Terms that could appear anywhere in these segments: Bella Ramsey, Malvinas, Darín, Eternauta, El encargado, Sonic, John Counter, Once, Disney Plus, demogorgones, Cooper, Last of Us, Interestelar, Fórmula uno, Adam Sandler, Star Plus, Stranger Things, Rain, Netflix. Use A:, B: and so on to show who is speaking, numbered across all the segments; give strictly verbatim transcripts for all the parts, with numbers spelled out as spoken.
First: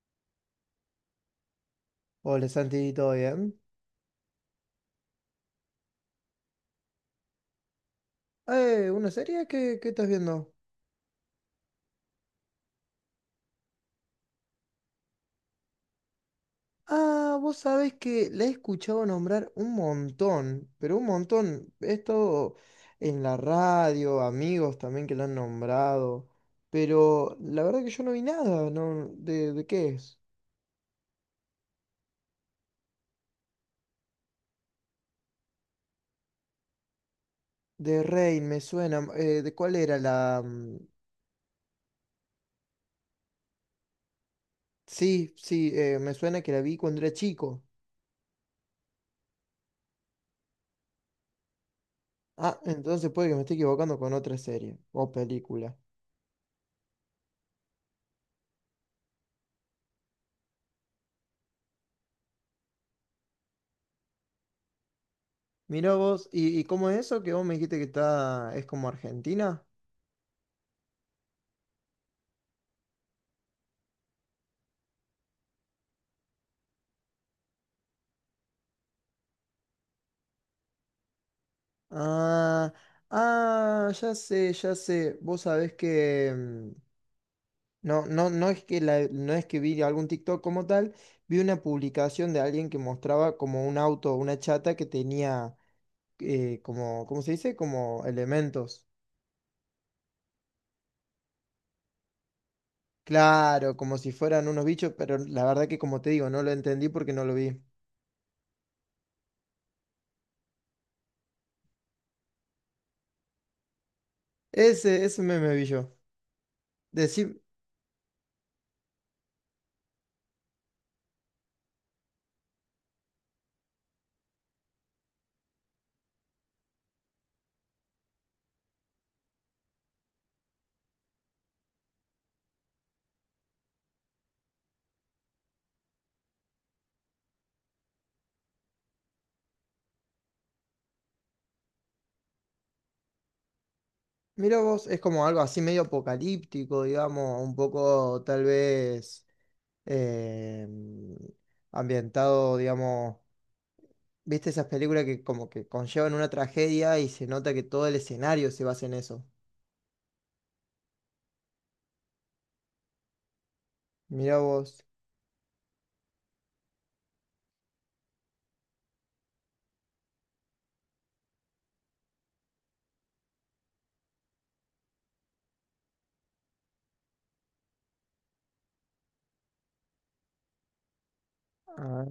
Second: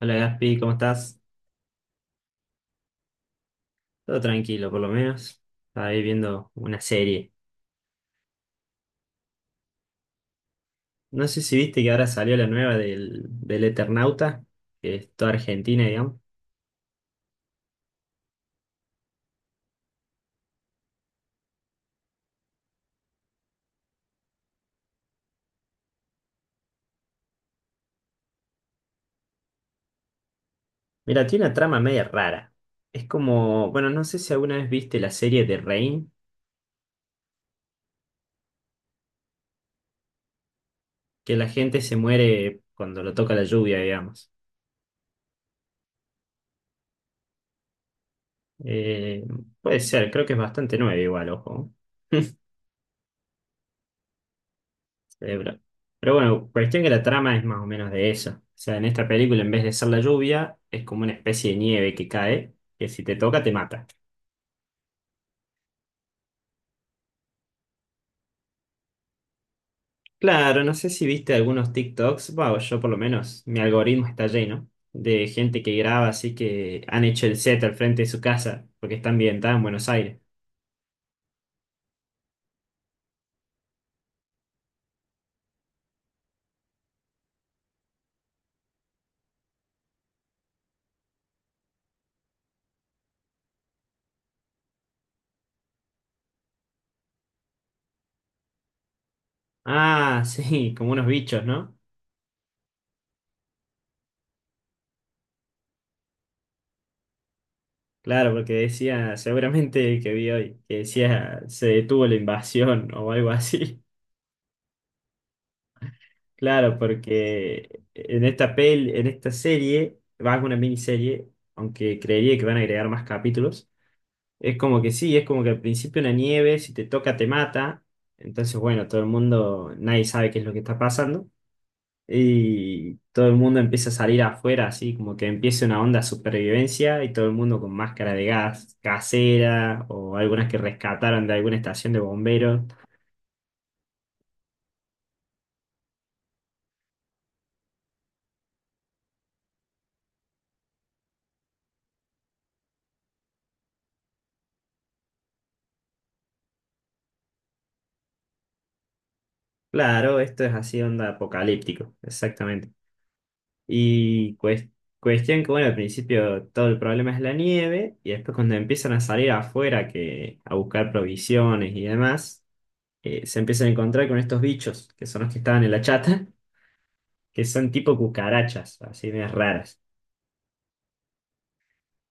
A: Hola Gaspi, ¿cómo estás?
B: Hola Santi, ¿todo bien?
A: Todo tranquilo, por lo menos. Estaba ahí viendo una serie.
B: Eh, ¿una serie? ¿Qué, qué estás viendo?
A: No sé si viste que ahora salió la nueva del, del Eternauta, que es toda argentina, digamos.
B: Ah, vos sabés que la he escuchado nombrar un montón, pero un montón. Esto en la radio, amigos también que la han nombrado. Pero la verdad que yo no vi nada, ¿no? ¿De, de qué es?
A: Mira, tiene una trama media rara. Es como, bueno, no sé si alguna vez viste la serie de Rain,
B: De Rain, me suena. Eh, ¿de cuál era la...? mm,
A: que la gente se muere cuando lo toca la lluvia, digamos.
B: Sí, sí, eh, me suena que la vi cuando era chico.
A: Eh, Puede ser, creo que es bastante nueva igual, ojo.
B: Ah, entonces puede que me esté equivocando con otra serie o
A: cerebral.
B: película.
A: Pero bueno, cuestión que la trama es más o menos de eso. O sea, en esta película, en vez de ser la lluvia, es como una especie de nieve que cae, que si te toca te mata.
B: Mirá vos, ¿y, y cómo es eso que vos me dijiste que está, es como Argentina?
A: Claro, no sé si viste algunos TikToks, bueno, yo por lo menos, mi algoritmo está lleno de gente que graba así que han hecho el set al frente de su casa, porque está ambientada en Buenos Aires.
B: Ah, ah, ya sé, ya sé. Vos sabés que mm, no, no, no es que la- no es que vi algún TikTok como tal, vi una publicación de alguien que mostraba como un auto, una chata que tenía eh, como, ¿cómo se dice? Como elementos.
A: Ah, sí, como unos bichos, ¿no?
B: Claro, como si fueran unos bichos, pero la verdad que como te digo, no lo entendí porque no lo vi.
A: Claro, porque decía, seguramente el que vi hoy, que decía, se detuvo la invasión o algo así.
B: Ese, ese meme vi yo.
A: Claro, porque en esta pel, en esta serie, va a ser una miniserie, aunque creería que van a agregar más capítulos. Es como que sí, es como que al principio una nieve, si te toca te mata. Entonces, bueno, todo el mundo, nadie sabe qué es lo que está pasando. Y todo el mundo empieza a salir afuera, así como que empieza una onda de supervivencia y todo el mundo con máscara de gas casera o algunas que rescataron de alguna estación de bomberos.
B: Mira vos, es como algo así medio apocalíptico, digamos, un poco tal vez eh, ambientado, digamos, ¿viste esas películas que como que conllevan una tragedia y se nota que todo el escenario se basa en eso?
A: Claro, esto es así, onda apocalíptico, exactamente. Y
B: Mira
A: cues-
B: vos.
A: cuestión que, bueno, al principio todo el problema es la nieve, y después cuando empiezan a salir afuera que, a buscar provisiones y demás, eh, se empiezan a encontrar con estos bichos, que son los que estaban en la chata, que son tipo cucarachas, así medias raras.
B: Ah,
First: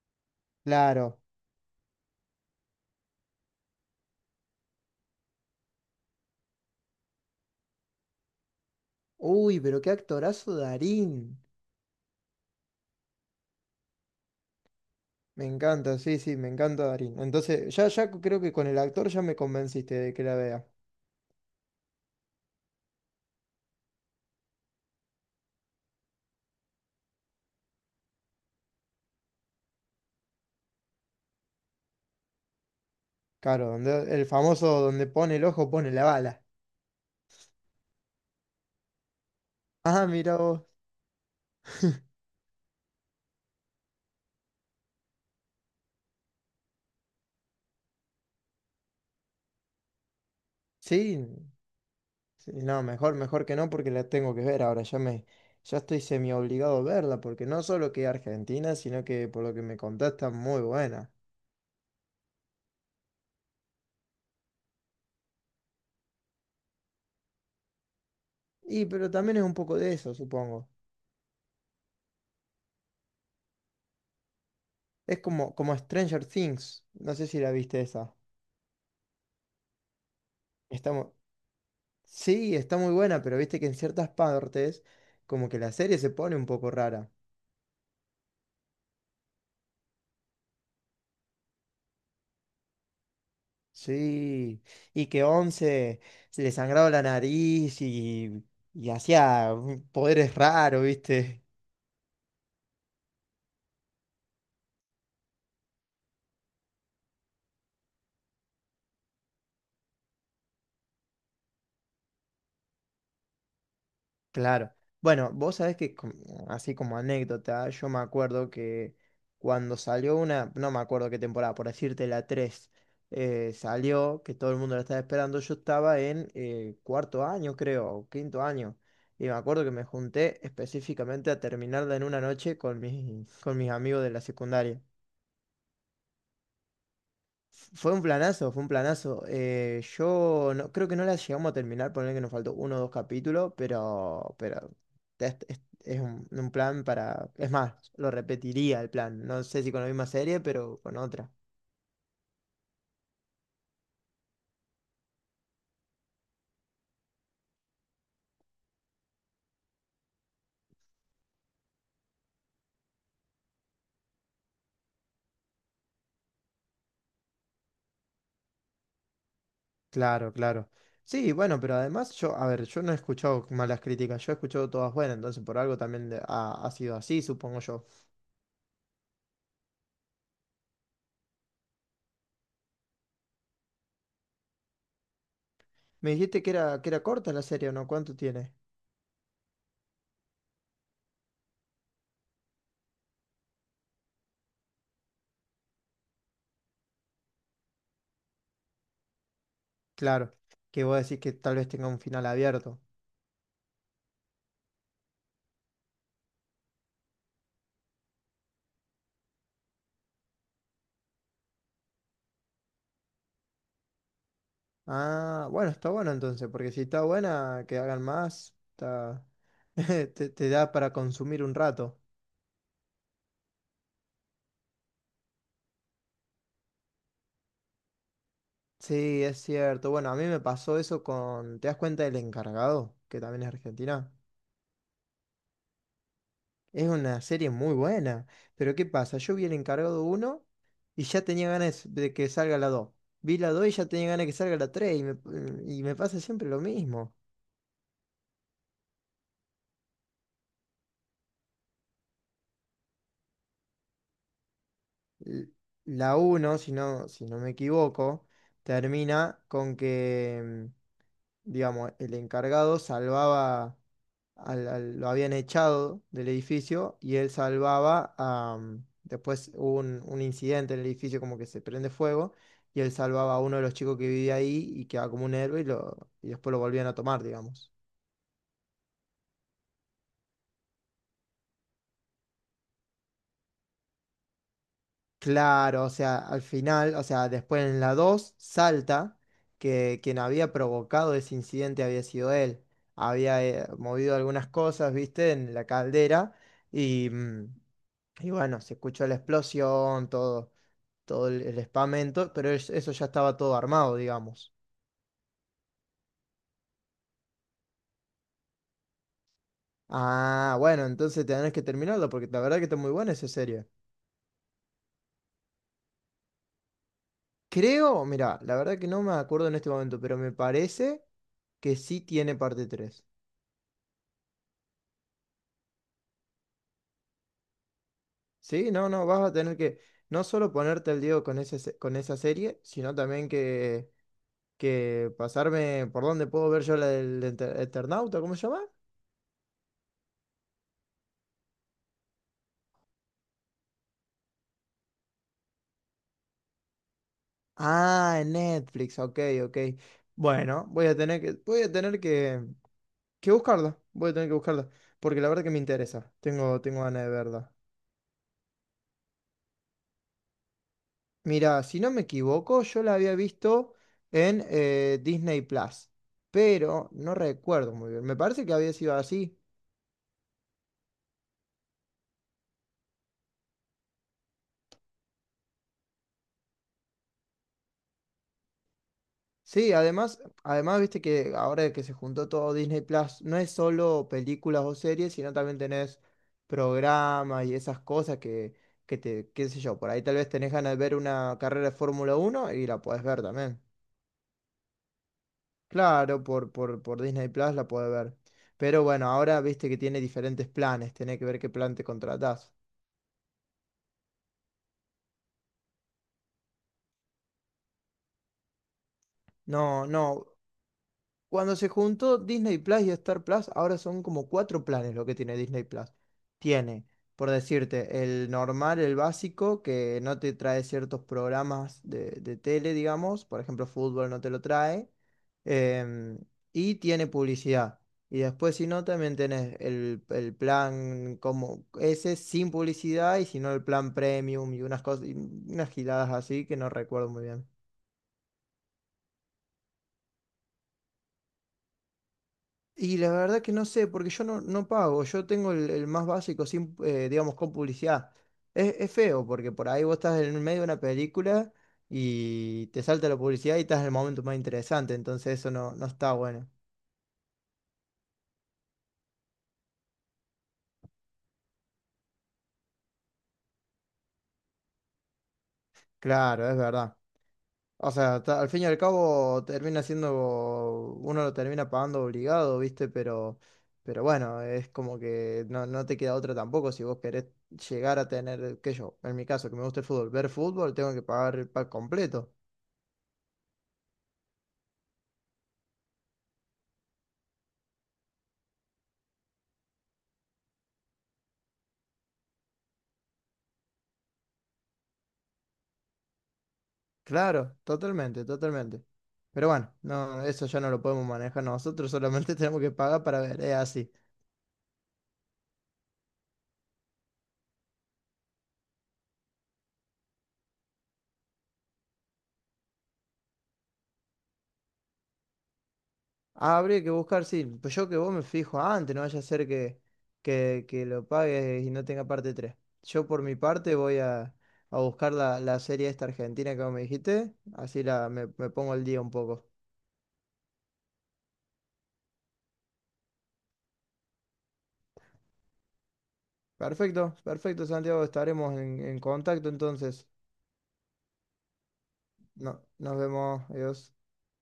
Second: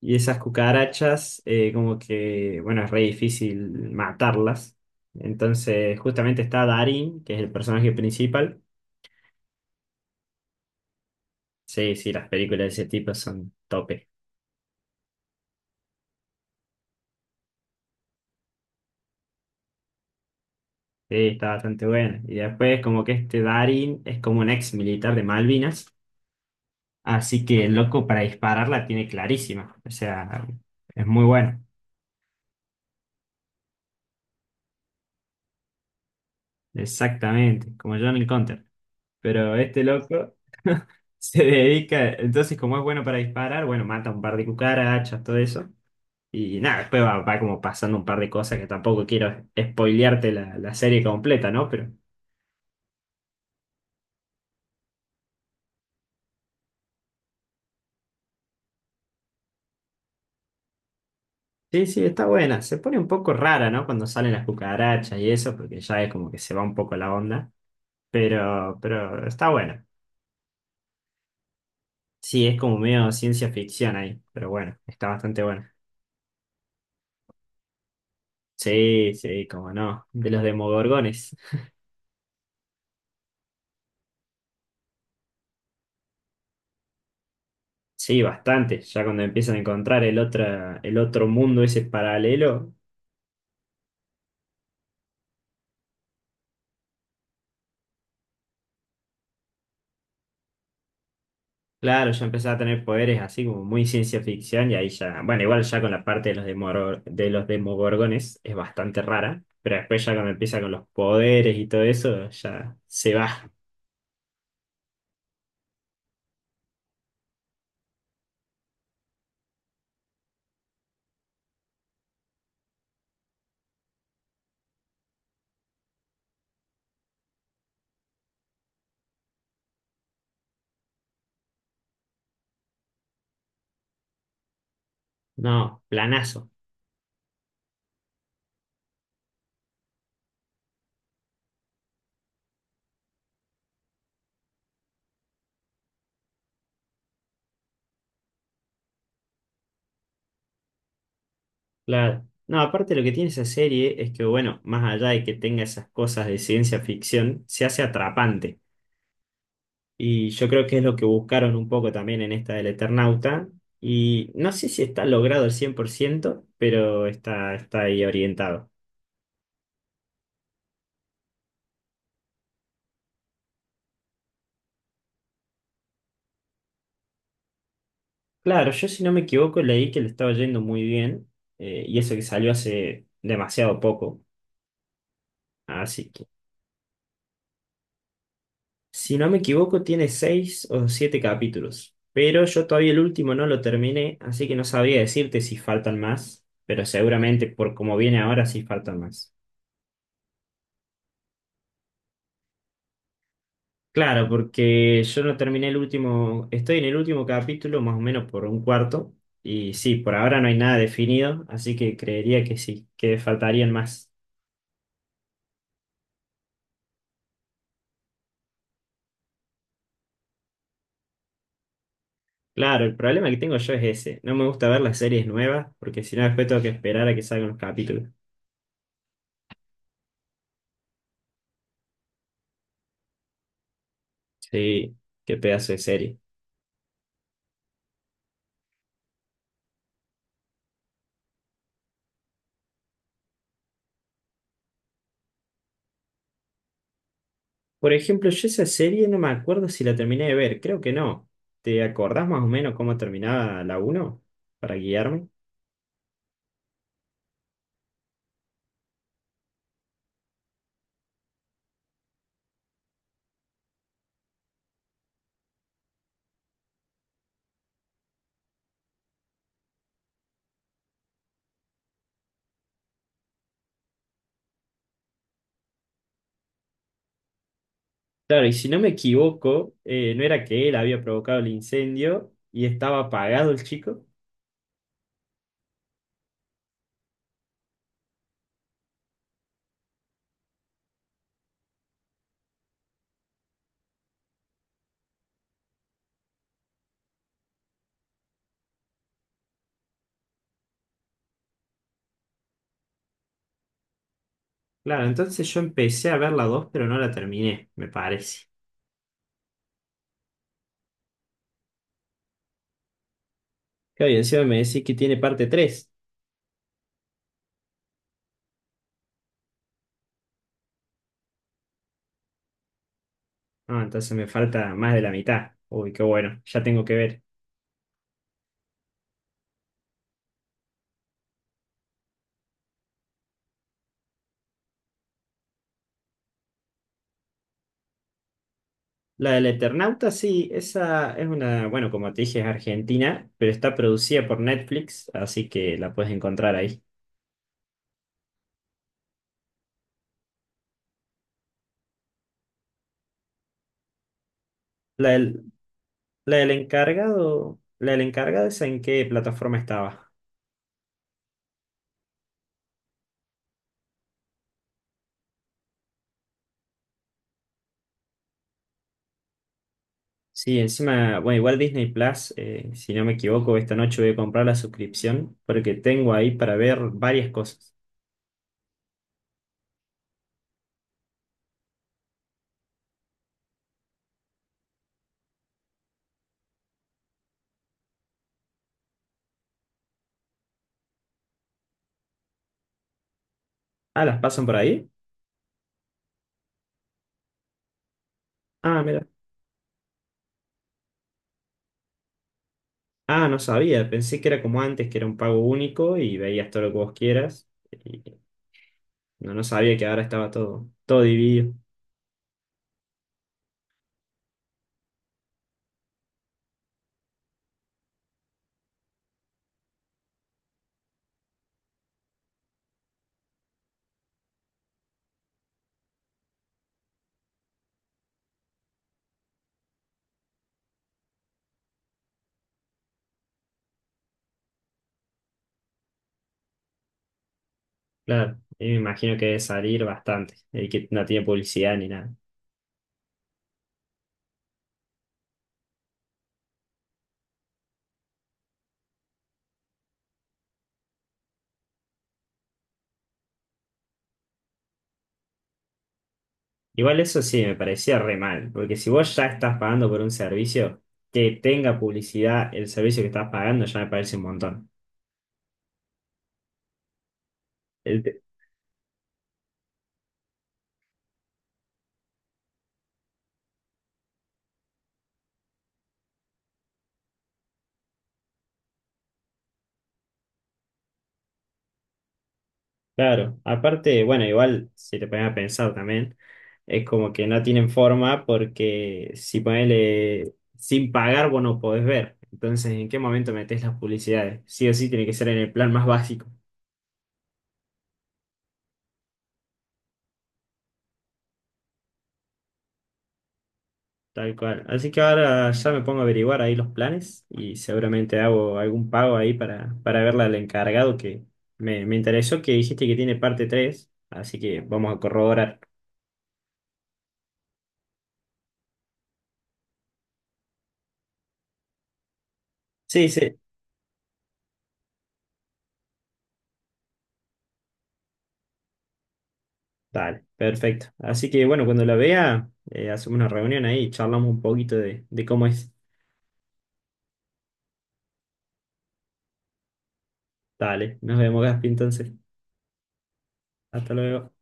A: Y esas
B: claro.
A: cucarachas, eh, como que, bueno, es re difícil matarlas. Entonces, justamente está Darín, que es el personaje principal.
B: Uy, pero qué actorazo Darín.
A: Sí, sí, las películas de ese tipo son top.
B: Me encanta, sí, sí, me encanta Darín. Entonces, ya, ya creo que con el actor ya me convenciste de que la vea.
A: Sí, está bastante buena. Y después, como que este Darin es como un ex militar de Malvinas, así que el loco para disparar la tiene clarísima. O sea, es muy bueno.
B: Claro, donde, el famoso donde pone el ojo, pone la bala.
A: Exactamente, como John Counter. Pero este
B: Ah,
A: loco
B: mira vos.
A: se dedica, entonces, como es bueno para disparar, bueno, mata un par de cucarachas, todo eso. Y nada, después va, va como pasando un par de cosas que tampoco quiero spoilearte la, la serie
B: Sí,
A: completa, ¿no? Pero.
B: sí, no, mejor, mejor que no porque la tengo que ver ahora, ya me, ya estoy semi obligado a verla, porque no solo que Argentina, sino que por lo que me contás está muy buena.
A: Sí, sí, está buena. Se pone un poco rara, ¿no? Cuando salen las cucarachas y eso, porque ya es como que se va un poco la onda. Pero,
B: Y pero
A: pero
B: también es
A: está
B: un poco
A: buena.
B: de eso, supongo.
A: Sí, es como medio ciencia ficción ahí. Pero bueno, está
B: Es
A: bastante
B: como,
A: buena.
B: como Stranger Things, no sé si la viste esa.
A: Sí, sí, como no. De los
B: Está mu-
A: demogorgones.
B: sí, está muy buena, pero viste que en ciertas partes como que la serie se pone un poco rara.
A: Sí, bastante. Ya cuando empiezan a encontrar el otro, el otro mundo ese paralelo.
B: Sí, y que Once se le sangraba la nariz y, y hacía poderes raros, ¿viste?
A: Claro, ya empezaba a tener poderes así como muy ciencia ficción y ahí ya, bueno, igual ya con la parte de los demoro- de los demogorgones es bastante rara, pero después ya cuando empieza con los poderes y todo eso, ya se va.
B: Claro. Bueno, vos sabés que, com- así como anécdota, yo me acuerdo que cuando salió una, no me acuerdo qué temporada, por decirte la tres, eh, salió, que todo el mundo la estaba esperando, yo estaba en eh, cuarto año, creo, o quinto año, y me acuerdo que me junté específicamente a terminarla en una noche con mis, con mis amigos de la secundaria.
A: No, planazo,
B: Fue un planazo, fue un planazo. Eh, yo no, creo que no la llegamos a terminar, poner que nos faltó uno o dos capítulos, pero, pero es, es- es un, un plan para... Es más, lo repetiría el plan. No sé si con la misma serie, pero con otra.
A: claro. No, aparte lo que tiene esa serie es que, bueno, más allá de que tenga esas cosas de ciencia ficción, se hace atrapante. Y yo creo que es lo que buscaron un poco también en esta del Eternauta. Y no sé si está logrado al cien por ciento, pero está, está ahí orientado.
B: Claro, claro. Sí, bueno, pero además yo, a ver, yo no he escuchado malas críticas, yo he escuchado todas buenas, entonces por algo también de- ha, ha sido así, supongo yo.
A: Claro, yo si no me equivoco leí que le estaba yendo muy bien, eh, y eso que salió hace demasiado poco. Así
B: Me
A: que,
B: dijiste que era, que era corta la serie, ¿o no? ¿Cuánto tiene?
A: si no me equivoco, tiene seis o siete capítulos. Pero yo todavía el último no lo terminé, así que no sabría decirte si faltan más, pero seguramente por como viene ahora sí faltan más.
B: Claro, que vos decís que tal vez tenga un final abierto.
A: Claro, porque yo no terminé el último, estoy en el último capítulo más o menos por un cuarto y sí, por ahora no hay nada definido, así que creería que sí, que faltarían más.
B: Ah, bueno, está bueno entonces, porque si está buena, que hagan más, está... te, te da para consumir un rato.
A: Claro, el problema que tengo yo es ese. No me gusta ver las series nuevas porque si no después tengo que esperar a que salgan los capítulos.
B: Sí, es cierto. Bueno, a mí me pasó eso con... ¿Te das cuenta del encargado? Que también es argentina.
A: Sí, qué pedazo de serie.
B: Es una serie muy buena. Pero ¿qué pasa? Yo vi el encargado uno y ya tenía ganas de que salga la dos. Vi la dos y ya tenía ganas de que salga la tres y me, y me pasa siempre lo mismo.
A: Por ejemplo, yo esa serie no me acuerdo si la terminé de ver, creo que no. ¿Te acordás más o menos cómo terminaba la uno? Para guiarme.
B: L- La uno, si no, si no me equivoco, termina con que... digamos, el encargado salvaba, al, al- lo habían echado del edificio y él salvaba a, mm, después hubo un, un incidente en el edificio como que se prende fuego y él salvaba a uno de los chicos que vivía ahí y quedaba como un héroe y, lo, y después lo volvían a tomar, digamos.
A: Claro, y si no me equivoco, eh, no era que él había provocado el incendio y estaba apagado el chico.
B: Claro, o sea, al final, o sea, después en la dos salta que quien había provocado ese incidente había sido él. Había eh, movido algunas cosas, viste, en la caldera y, mm, y bueno, se escuchó la explosión, todo, todo el, el espamento, pero es- eso ya estaba todo armado, digamos.
A: Claro, entonces yo empecé a ver la dos pero no la terminé, me parece.
B: Ah, bueno, entonces tenés que terminarlo porque la verdad que está muy buena esa serie.
A: Claro, y encima me decís que tiene parte tres.
B: Creo, mira, la verdad que no me acuerdo en este momento, pero me parece que sí tiene parte tres.
A: Ah, entonces me falta más de la mitad. Uy, qué bueno, ya tengo que ver.
B: Sí, no, no, vas a tener que no solo ponerte al día con ese, se- con esa serie, sino también que, que pasarme por dónde puedo ver yo la del Enter- Eternauta, ¿cómo se llama?
A: La del Eternauta, sí, esa es una, bueno, como te dije, es argentina, pero está producida por Netflix, así que la puedes encontrar ahí.
B: Ah, en Netflix, ok, ok. Bueno, voy a tener que, voy a tener que, que buscarla, voy a tener que buscarla,
A: La
B: porque la verdad que
A: del,
B: me interesa,
A: la del
B: tengo, tengo ganas de verla.
A: encargado, la del encargado, ¿esa en qué plataforma estaba?
B: Mira, si no me equivoco, yo la había visto en eh, Disney Plus, pero no recuerdo muy bien, me parece que había sido así.
A: Sí, encima, bueno, igual Disney Plus, eh, si no me equivoco, esta noche voy a comprar la suscripción porque tengo ahí para ver varias cosas.
B: Sí, además, además, viste que ahora que se juntó todo Disney Plus, no es solo películas o series, sino también tenés programas y esas cosas que, que te, qué sé yo, por ahí tal vez tenés ganas de ver una carrera de Fórmula uno y la podés ver también.
A: Ah, ¿las pasan por ahí?
B: Claro, por, por, por Disney Plus la podés ver.
A: Ah,
B: Pero
A: mira.
B: bueno, ahora viste que tiene diferentes planes, tenés que ver qué plan te contratás.
A: Ah, no sabía, pensé que era como antes, que era un pago único y veías todo lo que vos quieras. Y no, no sabía
B: No,
A: que ahora
B: no.
A: estaba todo, todo dividido.
B: Cuando se juntó Disney Plus y Star Plus, ahora son como cuatro planes lo que tiene Disney Plus. Tiene, por decirte, el normal, el básico, que no te trae ciertos programas de, de tele, digamos, por ejemplo, fútbol no te lo trae, em, y tiene publicidad. Y después, si no, también tenés el, el plan como ese sin publicidad, y si no, el plan premium y unas cosas, y unas giladas así que no recuerdo muy bien.
A: Claro, y me imagino que debe salir bastante, y que no tiene publicidad ni nada.
B: Y la verdad que no sé, porque yo no, no pago, yo tengo el, el más básico, sin, eh, digamos, con publicidad. Es, es feo, porque por ahí vos estás en el medio de una película y te salta la publicidad y estás en el momento más interesante, entonces eso no, no está bueno.
A: Igual eso sí, me parecía re mal, porque si vos ya estás pagando por un servicio, que tenga publicidad el servicio que estás pagando ya me parece un montón.
B: Claro, es verdad. O sea, ta- al fin y al cabo termina siendo, uno lo termina pagando obligado, ¿viste? Pero, pero bueno, es como que no, no te queda otra tampoco si vos querés llegar a tener, qué sé yo, en mi caso que me gusta el fútbol, ver fútbol, tengo que pagar el pack completo.
A: Claro, aparte, bueno, igual si te pones a pensar también, es como que no tienen forma porque si ponele sin pagar vos no podés ver. Entonces, ¿en qué momento metés las publicidades? Sí o sí tiene que ser en el plan más básico,
B: Claro, totalmente, totalmente. Pero bueno, no, eso ya no lo podemos manejar nosotros, solamente tenemos que pagar para ver, es así.
A: tal cual. Así que ahora ya me pongo a averiguar ahí los planes y seguramente hago algún pago ahí para, para verla al encargado que me, me interesó que dijiste que tiene parte tres así que vamos a corroborar.
B: Ah, habría que buscar, sí, pues yo que vos me fijo antes, no vaya a ser que, que, que lo pagues y no tenga parte tres. Yo
A: Sí,
B: por mi
A: sí,
B: parte voy a, a buscar la, la serie esta argentina que vos me dijiste, así la, me, me pongo al día un poco.
A: dale, perfecto. Así que bueno, cuando la vea, eh, hacemos una reunión ahí y charlamos un poquito de, de cómo es.
B: Perfecto, perfecto, Santiago, estaremos en, en contacto entonces.
A: Dale, nos vemos, Gaspi, entonces.
B: No, nos vemos,
A: Hasta
B: adiós.
A: luego.